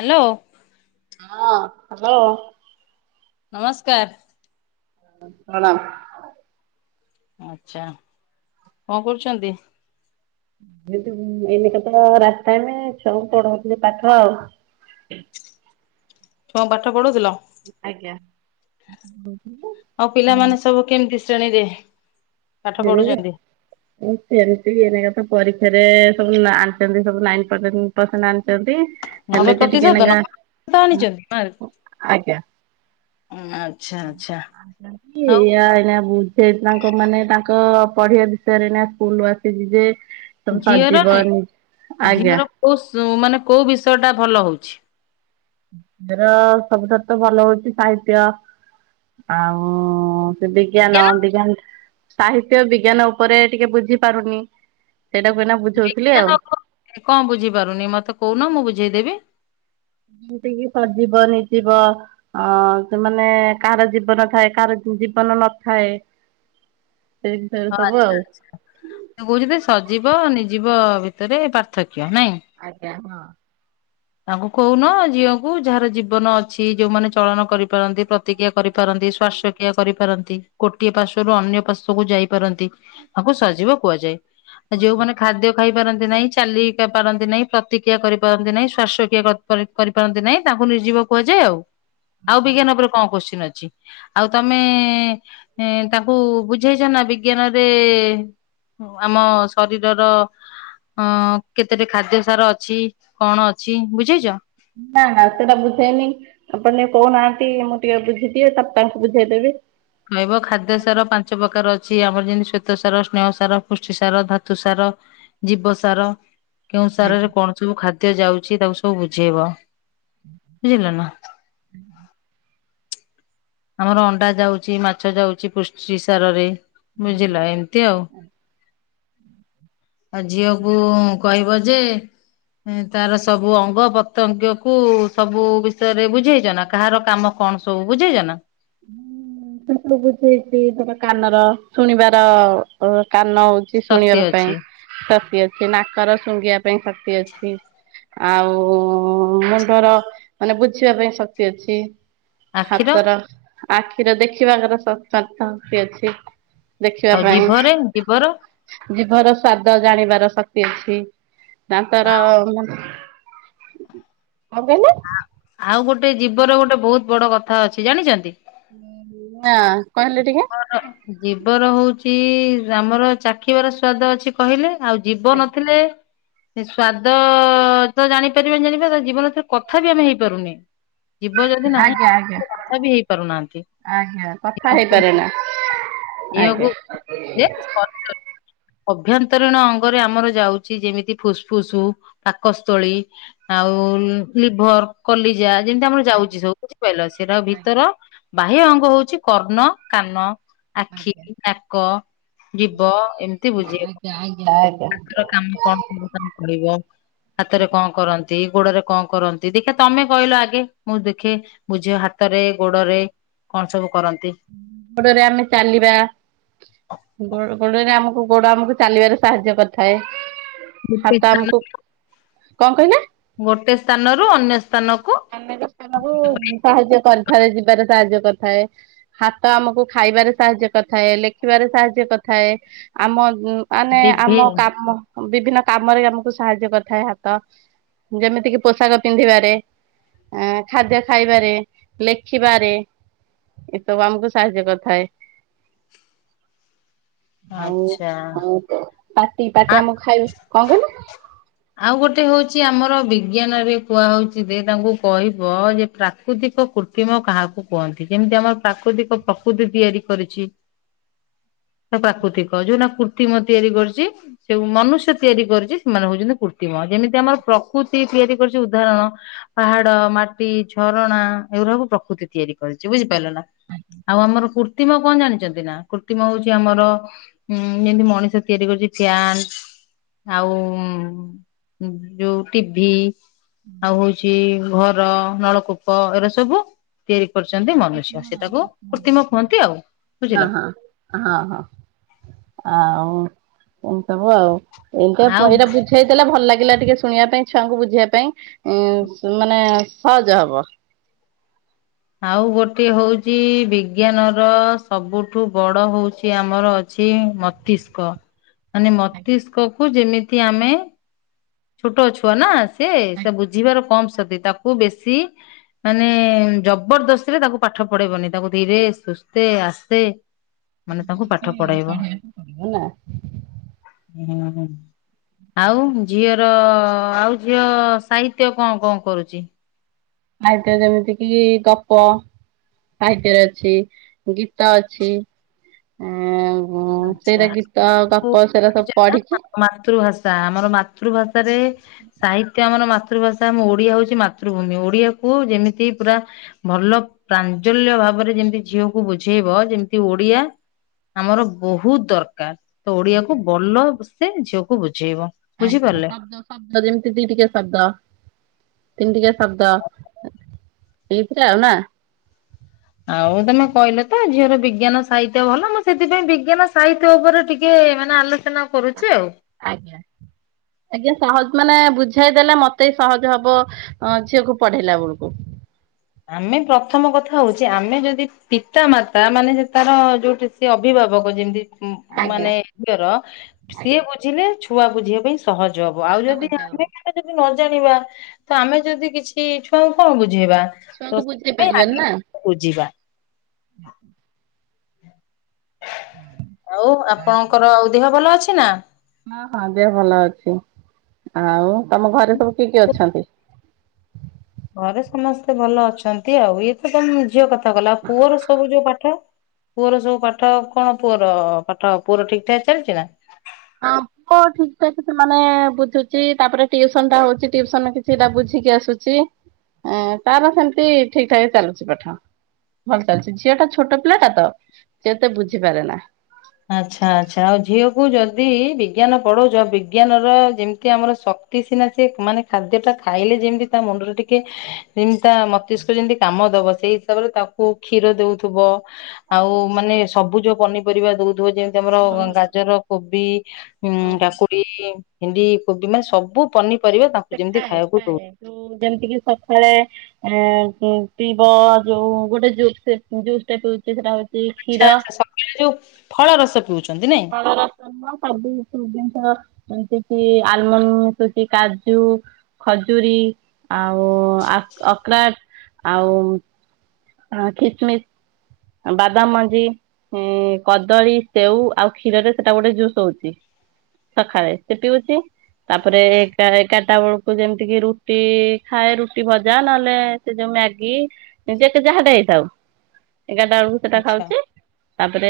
Hello. ହଁ hello. ନମସ୍କାର। ପ୍ରଣାମ। ଆଛା କଣ କରୁଛନ୍ତି? [unintelligible] ତ ରାସ୍ତାରେ ସବୁ ପଢଉ ଥିଲେ ପାଠ ଆଉ। କଣ ପାଠ ପଢୁଥିଲ? ଆଜ୍ଞା। ହୁଁ। ଆଉ ପିଲାମାନେ ସବୁ କେମିତି? ଶ୍ରେଣୀରେ। ପାଠ [unintelligible] ଏରେ ପଢୁଛନ୍ତି? ସବୁ ଆଣିଛନ୍ତି ସବୁ ନାଇ ପର ପରସେଣ୍ଟ ଆଣିଛନ୍ତି। ହେଲେ ନବେ ତ ଟିକେ ପ୍ରତିଶତ ନେକା ନବେ ପ୍ରତିଶତ ଆଣିଛନ୍ତି ମାର୍କ ଆଜ୍ଞା ଆଚ୍ଛା ଆଚ୍ଛା ଆଉ ବୁଝ ତାଙ୍କ ମାନେ ତା ତ ପଢ଼ିବା ବିଷୟରେ ନା ସ୍କୁଲୁ ଆସିଛି ଯେ ସବୁ ଝିଅର ନୁହେଁ ସଜୀବନୀ କି ଆଜ୍ଞା ଝିଅର କୋଉ ସ ମାନେ କୋଉ ବିଷୟ ଟା ଭଲ ହଉଛି? ଛି ର ସବୁଠାରୁ ତ ଭଲ ହଉଛି ସାହିତ୍ୟ ଆଉ ସେ ବିଜ୍ଞାନ ଜ୍ଞାନ ବିଜ୍ଞାନ ସାହିତ୍ୟ ବିଜ୍ଞାନ ଉପରେ ଟିକେ ବୁଝି ପାରୁନି। ସେଇଟାକୁ ଏଇନା ବୁଝଉଥିଲି ଆଉ। ବିଜ୍ଞାନ ଉପରେ କଣ ବୁଝିପାରୁନି ମତେ କହୁନ ମୁଁ ବୁଝ ବୁଝେଇ ଦେବି। ଯେମିତି କିି ସଜୀବ ନିରଜିବ ଅ ସେମାନେ କାହାର ଜୀବନ ଥାଏ କାହାର ଜୀବନ ନଥାଏ। ସେ ବିଷୟରେ ସବୁ ଆଚ୍ଛା ଆଉ। ଆଚ୍ଛା ତ କହୁଛ ସଜିବ ନିର୍ଜିବ ବି ରେ ପାର୍ଥକ୍ୟ। ନାଇଁ। ଆଜ୍ଞା ହଁ। ତାଙ୍କୁ କହୁନ ଝିଅକୁ ଯାହାର ଜୀବନ ଅଛି ଯୋଉମାନେ ଚଳନ କରିପାରନ୍ତି ପ୍ରତିକ୍ରିୟା କରିପାରନ୍ତି ଶ୍ୱାସକ୍ରିୟା କରିପାରନ୍ତି ଗୋଟିଏ ପାର୍ଶ୍ଵରୁ ଅନ୍ୟ ପାର୍ଶ୍ଵକୁ ଯାଇପାରନ୍ତି। ତାକୁ ସଜୀବ କୁହାଯାଏ। ଆ ଯୋଉମାନେ ଖାଦ୍ୟ ଖାଇ ପାରନ୍ତି ନାହିଁ ଚାଲି ପାରନ୍ତି ନାହିଁ ପ୍ରତିକ୍ରିୟା କରିପାରନ୍ତି ନାହିଁ ଶ୍ୱାସକ୍ରିୟା କରିପାରନ୍ତି ନାହିଁ ତାଙ୍କୁ ନି ଯିବ କୁହାଯାଏ ଆଉ ଆଉ ବିଜ୍ଞାନ ଉପରେ କଣ କୋଶ୍ଚିନ୍ ଅଛି ଆଉ ତମେ ତାଙ୍କୁ ବୁଝେଇଛ ନା ବିଜ୍ଞାନରେ ଆମ ଶରୀରର ଅ କେତେଟ ଖାଦ୍ୟ ସାର ଅଛି କଣ ଅଛି ଅଛି ବୁଝେଇଛ ନା ସେଟା ବୁଝେଇନି ଆପଣ ଟିକେ କହୁନାହାନ୍ତି ମୁଁ ଟିକେ ବୁଝିଦିଏ ତପ ତାଙ୍କୁ ବୁଝେଇଦେବି ହବ ଖାଦ୍ୟ ସାର ପାଞ୍ଚ ପ୍ରକାର ଅଛି ଆମର ଯେମିତି ଶ୍ଵେତ ସାର ସ୍ନେହ ସାର ପୁଷ୍ଟି ସାର ଧାତୁ ସାର ଜୀବସାର କେଉଁ ସାରରେ କଣ ସବୁ ଖାଦ୍ୟ ଯାଉଛି ତାକୁ ସବୁ ବୁଝେଇବ ବୁଝିଲ ନା ହଁ ହ ଆମର ଅଣ୍ଡା ଯାଉଛି ମାଛ ଯାଉଛି ପୁଷ୍ଟି ସାର ରେ। ବୁଝିଲ ଏମିତି ଆଉ। ଆଉ ଝିଅକୁ। କହିବ ଯେ ତାର ସବୁ ଅଙ୍ଗ ପ୍ରତ୍ୟଙ୍ଗ କୁ ସବୁ ବିଷୟରେ ବୁଝେଇଛ ନା କାହାର କାମ କଣ ସବୁ ବୁଝେଇଛ ନା। ସେ ସବୁ ବୁଝେଇଛି ଧାର କାନର ଶୁଣିବାର ଅ କାନ ହଉଛି ଶକ୍ତି ଶୁଣିବା ପାଇଁ। ଅଛି ଶ ଅଛି ନାକର ଶୁଙ୍ଘିବା ପାଇଁ ଶକ୍ତି ଅଛି, ଆଉ ମୁଣ୍ଡର ମାନେ ବୁଝିବା ପାଇଁ ଶକ୍ତି ଅଛି। ଆଖିର ହାତର ଆଖିର ଦେଖିବାଙ୍କର ସକ ସକ ଶକ୍ତି ଅଛି। ଦେଖିବା ଆଉ ପାଇଁ ଜିଭରେ ଜିଭର ଜୀଭର ସ୍ଵାଦ ଜାଣିବାର ଶକ୍ତି। ଅଛି। ଦାନ୍ତର କଣ୍ କହିଲେ? ଆଉ ଗୋଟେ ଜୀବର ଗୋଟେ ବହୁତ ବଡ କଥା ଅଛି, ଜାଣିଛନ୍ତି? ହ ହଁ କହିଲେ ଟିକେ। ଜିବର ହଉଚି ଆମର ଚାଖିବାର ସ୍ଵାଦ ଅଛି କହିଲେ। ଆଉ ଜିଭ ନ ଥିଲେ। ସେ ସ୍ଵାଦ ତ ଜାଣିପାରିବାନି ଜାଣିପାରିବନି ଜୀବ ନ ଥିଲେ କଥା ବି ଆମେ ହେଇପାରୁନେ। ଜୀବ ଯଦି ନାହିଁ ଆଜ୍ଞା ଆଜ୍ଞା କଥା ବି ହେଇପାରୁନାହାନ୍ତି। ଆଜ୍ଞା କଥା ହେଇ। ଦେହକୁ ପାରେ ବୁଝେ ନା ଆଜ୍ଞ। ଶରୀର ଅଭ୍ୟନ୍ତରୀଣ ଅଙ୍ଗରେ ଆମର ଯାଉଛି ଯେମିତି ଫୁସଫୁସ୍, ପାକସ୍ଥଳୀ ଆଉ ଲିଭର କଲିଜା। ଯେମିତି ଆମର ଯାଉଛି ସବୁ ବୁଝି ପାରିଲ ସେଇଟା ଭିତର। ବାହ୍ୟ ଅଙ୍ଗ ହଉଛି କର୍ଣ୍ଣ। କାନ ଆଖି, ନାକ, ଜିଭ ଏମିତି ବୁଝେଇବ। ଠାକୁର କାମ କଣ କରିବ ତମେ କହିବ? ହାତରେ କଣ କରନ୍ତି? ଗୋଡରେ କଣ କରନ୍ତି? ଦେଖିଆ ତମେ କହିଲ ଆଗେ ମୁଁ ଦେଖେ ବୁଝେଇବ ହାତରେ ଗୋଡରେ କଣ ସବୁ କରନ୍ତି? ଗୋଡରେ ଆମେ ଚାଲିବା ଗୋ-ଗୋଡରେ ଆମୁ କୁ ଗୋଡ ଆମକୁ ଚାଲିବାରେ ସାହାଯ୍ୟ କରିଥାଏ। ଗୋଟେ ହାତ ଆମକୁ ସ୍ଥାନରୁ, କଣ କହିଲେ? ଗୋଟେ ସ୍ଥାନରୁ ଅନ୍ୟ ସ୍ଥାନ ଆମେ ବି ସେମାଙ୍କୁ ସାହାଯ୍ୟ କରିଥାଏ ଯିବାର ସାହାଯ୍ୟ କରିଥାଏ, ହାତ ଆମକୁ ଖାଇବାରେ ସାହାଯ୍ୟ କରିଥାଏ, ଲେଖିବାରେ ସାହାଯ୍ୟ କରିଥାଏ, ଆମ ଉଁ ମାନେ ବିଭି ଆମ କାମ ବିଭିନ୍ନ କାମରେ ଆମକୁ ସାହାଯ୍ୟ କରିଥାଏ ହାତ ଯେମିତିକି ପୋଷାକ ପିନ୍ଧିବାରେ ଆ ଖାଦ୍ୟ ଖାଇବାରେ, ଲେଖିବାରେ ଏସବୁ ଆମକୁ ସାହାଯ୍ୟ କରିଥାଏ। ଆଉ ଆଚ୍ଛା ଆଉ ପାଟି ପାଟି ଆ ଆମକୁ ଖାଇବି କଣ କହିଲ? ତି ହୋଉଚି ଆମର ବିଜ୍ଞାନରେ କୁହା ହୋଉଚି ଯେ ତାଙ୍କୁ କହିବ ଯେ ପ୍ରାକୃତିକ କୃତ୍ରିମ କାହାକୁ କୁହନ୍ତି? ଯେମିତି ଆମର ପ୍ରାକୃତିକ ପ୍ରକୃତି ତିଆରି କରିଚି। ଟା ପ୍ରାକୃତିକ ଯୋଉ ନା ପୂ ତିମ ତିଆରି କରୁଚି। ସେ ମନୁଷ୍ୟ ତିଆରି କରିଚି ସେମାନେ ହୋଉଚନ୍ତି କୃତ୍ରିମ ଯେମିତି ଆମର ପ୍ରକୃତି ତିଆରି କରୁଚି ଉଦାହରଣ ପାହାଡ, ମାଟି, ଝରଣା ଏଉରାକୁ ପ୍ରକୃତି ତିଆରି କରିଚି ବୁଝିପାରିଲ ନା ଆଉ ଆମର କୃତ୍ରିମ କଣ ଜାଣିଛନ୍ତି ନା କୃତ୍ରିମ ହୋଉଚି ଆମର ଉଁ ଯେମିତି ମଣିଷ ତିଆରି କରିଚି ଫ୍ୟାନ ଆଉ ଯୋଉ ଟିଭି ଆଉ ହୋଉଚି ଘ ର ନଳକୂପ ଏଉରା ସବୁ ତିଆରି କରିଚନ୍ତି ମନୁଷ୍ୟ ସେ ତାକୁ କୃତ୍ରିମ କୁହନ୍ତି ଆଉ। ବୁଝିଲ? ହଁ ହଁ ହଁ ହଁ। ଏମତି ସବୁ ଆଉ। ଏମିତିଆ ଆଉ [unintelligible] ଏଇଟା ବୁଝେଇ ଦେଲା ଭଲ ଲାଗେ ଲାଗିଲା ଟିକେ ଶୁଣିବା ପାଇଁ ଛୁଆଙ୍କୁ ବୁଝେଇବା ପାଇଁ ଉଁ ମାନେ ସହଜ ହବ। ଆଉ ଗୋଟେ ହଉଛି ବିଜ୍ଞାନ ର ସବୁଠୁ ବଡ ହଉଛି ଆମର ଅଛି ମସ୍ତିଷ୍କ। ମାନେ ମସ୍ତିଷ୍କ କୁ ଯେମିତି ଆମେ ଛୋଟ ଛୁଆ ନା ସେ ସେ ବୁଝିବାର କମ୍ ଶକ୍ତି ତା କୁ ବେଶୀ ମାନେ ଜବରଦସ୍ତି ରେ ତାକୁ ପାଠ ପଢେଇବନି ତାକୁ ଧୀରେ ସୁସ୍ଥେ ଆସ୍ତେ ମାନେ ତାଙ୍କୁ ପାଠ ପଢେଇବ। [unintelligible] ହେଲା। ହୁଁ ହୁଁ। ଆଉ ର ଆଉ ଝିଅ ସାହିତ୍ୟ କଣ କଣ କରୁଛି? ସାହିତ୍ୟ ଯେମିତି କିି ଗପ ସାହିତ୍ୟରେ ଅଛି ଗୀତ ଅଛି ଆ ଆଚ୍ଛା ସବୁ ପଢିକି ମାତୃଭାଷା ଆମର ମାତୃଭାଷାରେ ସାହିତ୍ୟ ଆମର ମାତୃ ମାତୃଭାଷା ଆମ ଓଡିଆ ହଉଛି ମାତୃଭୂମି ଓଡିଆକୁ ଯେମିତି ପୁରା ଭଲ ପ୍ରାଞ୍ଜଲ୍ୟ ଭାବରେ ଯେମିତି ଝିଅକୁ ବୁଝେଇବ ଯେମିତି ଓଡିଆ ଆମର ବହୁତ ଦରକାର। ତ ଓଡିଆକୁ ଭଲ ସେ ଝିଅକୁ ବୁଝ ଆଜ୍ଞା ଶବ୍ଦ ଶବ୍ଦ ଯେମିତି ଦି ଟିକିଆ ଶବ୍ଦ ତିନି ଟିକିଆ ଶବ୍ଦ ଏଥିରେ ଆଉ ନା ଆଉ ତମେ କହିଲ ତ ଝିଅର ବିଜ୍ଞାନ ସାହିତ୍ୟ ଭଲ ମୁଁ ସେଥିପାଇଁ ବିଜ୍ଞାନ ସାହିତ୍ୟ ଉପରେ ଟିକେ ମାନେ ଆଲୋଚନା କରୁଛି ଆଉ। ଆଜ୍ଞା ଆଜ୍ଞା ସହଜ ମାନେ ବୁଝାଇଦେଲେ ମତେ ସହଜ ହବ ଝିଅକୁ ପଢେଇଲାା ବେଳକୁ। ଆମେ ପ୍ରଥମ କଥା ହଉଛି ଆମେ ଯଦି ପିତା ମାତା ମାନେ ତାର ଯୋଉଠି ସେ ଅଭିଭାବକ ଯେମିତି। ମାନେ ଝିଅର ସିଏ ବୁଝିଲେ ଛୁଆ ବୁଝିବା ପାଇଁ ସହ ଯବ ଆଉ ଯଦି ଆମେ ଯଦି ଜାଣିବା ତ ଆମେ ଯଦି କିଛି ଛୁଆଙ୍କୁ କଣ ବୁଝେଇବା। ତ ଛୁଆଙ୍କୁ ବୁଝେଇ ସେଥିପାଇଁ ପାରିବେନି ଆଗେ ଆମେ ନା ବୁଝିବା। [unintelligible] ଆଉ ଆପଣଙ୍କର ଆଉ ଦେହ ଭଲ ଅଛ ନା ହଁ ହଁ ଦେହ ଭଲ ଅଛି ଆଉ ତମ ଘରେ ସବୁ କେ କିଏ କିଏ ଅଛନ୍ତି। ଘରେ ସମସ୍ତେ ଭଲ ଅଛନ୍ତି ଆଉ ଇଏ ତ ତମ ଝିଅ କଥା ଗଲା ଆଉ ପୁଅର ସବୁ ଯୋଉ ପାଠ ପୁଅର ସବୁ ପାଠ କଣ ପୁଅର ପାଠ ପୁଅର ଠିକ୍ ଠାକ୍ ଚାଲିଛି ନା। ହଁ ପୁଅ ଠିକ୍ ଠାକ୍ ସେମାନେ ବୁଝୁଛି ତାପରେ ଟିୟୁସନ ଟା ହଉଛି ଟିୟୁସନ ରୁ କିଛିଟା ବୁଝିକି ଆସୁଛି ତାର ସେମିତି ଠିକ୍ ଠାକ୍ ଚଳୁଛି ପାଠ ଝିଅଟା ଛୋଟ ପିଲାଟା ଟ ଏତେ ବୁଝି ପାରେନା। ଆଚ୍ଛା ଆଚ୍ଛା ଆଉ ଝିଅକୁ ଯଦି ବିଜ୍ଞାନ ପଢଉଛ ବିଜ୍ଞାନର ଯେମିତି ଆମର ଶକ୍ତି ସିନା ସେ ମାନେ ଖାଦ୍ୟ ଟା ଖାଇଲେ ଯେମତି ତା ମୁଣ୍ଡରେ ଟିକେ ଯେମିତି ତା ମସ୍ତିଷ୍କ ଯେମିତି କାମ ଦବ ସେଇ ହିସାବରେ ତାକୁ କ୍ଷୀର ଦଉଥିବ ଆଉ ମାନେ ସବୁଜ ପନିପରିବା ଦଉ [unintelligible] ତ ଆମର ଗାଜର କୋବି ହୁଁ କାକୁଡିୀ ଭେଣ୍ଡି କୋବି ନା ସବୁ ପନି ସେ ଖାଏ ଖାଏ ଯେମିତି କି ସକାଳେ ଆ ଁ ପିବ ଯୋଉ ଗୋଟେ ଜୁସ୍ ଜୁସ୍ ଟାଇପ୍ ସେଟା ହଉଛି ଆଚ୍ଛା କ୍ଷୀର ଆଛା ସକାଳେ ଯୋଉ ଫଳ ରସ ପିଉଛନ୍ତି ନାଇଁ [unintelligible] ଯେମିତି ଆଲ୍ମଣ୍ଡ ମିଶୁଚି, କାଜୁ, ଖଜୁରୀ ଆଉ ଆ ଅଖ୍ରୋଟ ଆଉ। ହଁ କିସମିସ୍। ବାଦାମ ମଞ୍ଜି, କଦଳୀ, ସେଉ ଆଉ କ୍ଷୀରରେ ସେଟା ଗୋଟେ ଜୁସ୍ ହଉଚି ସକାଳେ। ସେ ପିଉଚି ତାପରେ ଏଗାରଟା ବେଳକୁ ଯେମିତିକି ରୁଟି ଖାଏ। ରୁଟି ଭଜା ନହେଲେ ସେ ଯଉ ମ୍ୟାଗି ଯାହାଟେ ହେଇଥାଉ। ଏଗାରଟା ବେଳକୁ ସେଟା ଆଚ୍ଛା ଖାଉଚି। ତାପରେ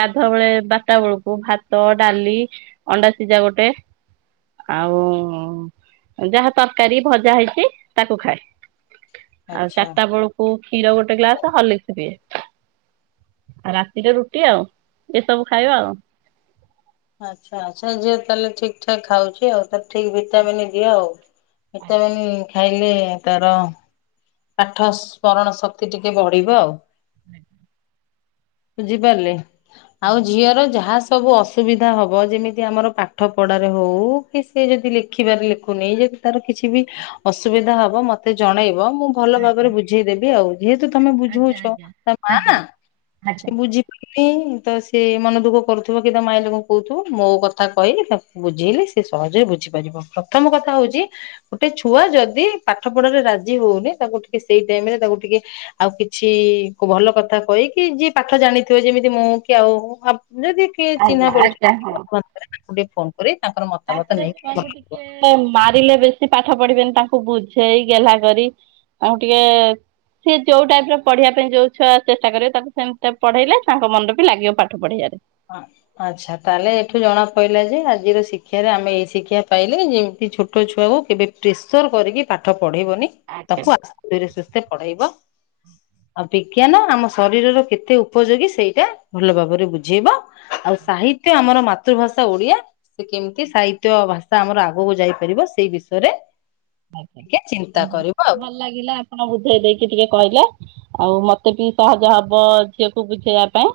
ଗାଧୁଆ ବେଳେ ବାରଟା ବେଳକୁ ଭାତ, ଡାଲି, ଅଣ୍ଡା ସିଝା ଗୋଟେ ଆଉ ଯାହା ତରକାରୀ ଭଜା ହେଇଚି ତାକୁ ଖାଏ। ଆଉ ଆଚ୍ଛା ଚାରିଟା ବେଳକୁ କ୍ଷୀର ଗୋଟେ ଗ୍ଲାସ ହର୍ଲିକ୍ସ। ଏ। ଆଉ ରାତିରେ ରୁଟି ଆଉ ଏସବୁ ଖାଇବା ଆଉ। ଆଛା ଆଚ୍ଛା। ଝିଅ ତାହେଲେ ଠିକ୍ ଠାକ୍ ଖାଉଚି ଆଉ। ଠିକ୍ ଭିଟାମିନ ଦିଅ ଆଉ ଭିଟାମିନି ଖାଇଲେ ତାର ପାଠ ସ୍ମରଣ ଶକ୍ତି ଟିକେ ବଢିବ ଆଉ। ହୁଁ। ବୁଝି ପାରିଲେ? ଆଉ ଝିଅର ଯାହା ସବୁ ଅସୁବିଧା ହବ ଯେମିତି ଆମର ପାଠ ପଢାରେ ହଉ କି ସେ ଯଦି ଲେଖିବାରେ ଲେଖୁନି ଯଦି ତାର କିଛି ବି ଅସୁବିଧା ହବ ମୋତେ ଜଣେଇବ ମୁ ଭଲ ଭାବରେ ବୁଝେଇଦେବି ଆଉ। ଯେହେତୁ ତମେ ବୁଝଉଚ, ତା ମାଆ ନା ସେ ବୁଝି ପ ଇ, ତ ସିଏ ମନ ଦୁଃଖ କରୁଥିବ କି ତା ମାଇଣ୍ଡରେ କଣ କହୁଥିବ। ମୋ କଥା କହିଲେ ତାକୁ ବୁଝେଇଲି ସିଏ ସହଜରେ ବୁଝିପାରିବ। ପ୍ରଥମ କଥା ହଉଚି ଗୋଟେ ଛୁଆ ଯଦି ପାଠ ପଢାରେ ରାଜି ହଉନି ତାକୁ ଟିକେ ସେଇ ଟାଇମରେ ତାକୁ ଟିକେ ଆଉ କିଛି କ ଭଲ କଥା କହିକି ଯିଏ ପାଠ ଜାଣିଥିବ ଯେମିତି ମୁଁ କି ଆଉ ଯଦି କିଏ ଚିହ୍ନା ପରିଚରେ [unintelligible] ଗୋଟେ ଫୋନ୍ ତାପରେ ଛୁଆଙ୍କୁ ଟିକେ ମାରିଲେ ବେଶୀ ପାଠ ପଢିବେନି। ତାଙ୍କୁ ବୁଝେଇ ଗେହ୍ଲା କରି ତାଙ୍କୁ ଟିକେ ସିଏ ଯୋଉ ଟାଇପ ର ପଢିବା ପାଇଁ ଯୋଉ ଛୁଆ ଚେଷ୍ଟା କରିବେ ତାକୁ ସେମିତି ପଢେଇଲେ ତାଙ୍କ ମନ ବି ଲାଗିବ ପାଠ ପଢିବାରେ। ଆଚ୍ଛା, ତାହେଲେ ଏଠୁ ଜଣା ପଡିଲା ଯେ ଆଜିର ଶିକ୍ଷାରେ ଆମେ ଏଇ ଶିକ୍ଷା ପାଇଲେ ଯେମିତି ଛୋଟ ଛୁଆକୁ କେବେ ପ୍ରେସର କରିକି ପାଠ ପଢେଇବନି। ତାକୁ ଆଜ୍ଞା। ଆଦର ସହିତ ପଢେଇବ। ଆଉ ବିଜ୍ଞାନ ଆମ ଶରୀରର କେତେ ଉପଯୋଗୀ ସେଇଟା ଭଲ ଭାବରେ ବୁ ବୁଝେଇବ ଆଉ ସାହିତ୍ୟ ଆମର ମାତୃଭାଷା ଓଡିଆ ସେ କେମିତି ସାହିତ୍ୟ ଭାଷା ଆମର ଆଗକୁ ଯାଇପାରିବ ସେଇ ବିଷୟରେ ଟିକେ ଆଜ୍ଞା ଚିନ୍ତା ଆଜ୍ଞା। କରିବ ଆଉ। ଭଲ ଲାଗିଲା ଆପଣ ବୁଝେଇ ଦେଇକି ଟିକେ କହିଲେ। ଆଉ ମତେ ବି ସହଜ ହବ ଝିଅକୁ ବୁଝେଇବା ପାଇଁ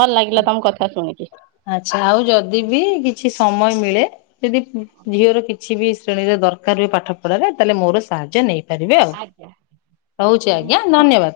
ଭଲ ଲାଗିଲା ତମ କଥା ଶୁଣିକି। ଆଚ୍ଛା ଆଉ ଯଦି ବି କିଛି ସମୟ ମିଳେ ଯଦି ଝିଅର କିଛି ବି ଶ୍ରେଣୀରେ ଦରକାର ହୁଏ, ପାଠ ପଢ଼ାରେ ତାହେଲେ ମୋର ସାହାଯ୍ୟ ନେଇ ଆଜ୍ଞା ଆଜ୍ଞା ନମସ୍କାର। ଧନ୍ୟବାଦ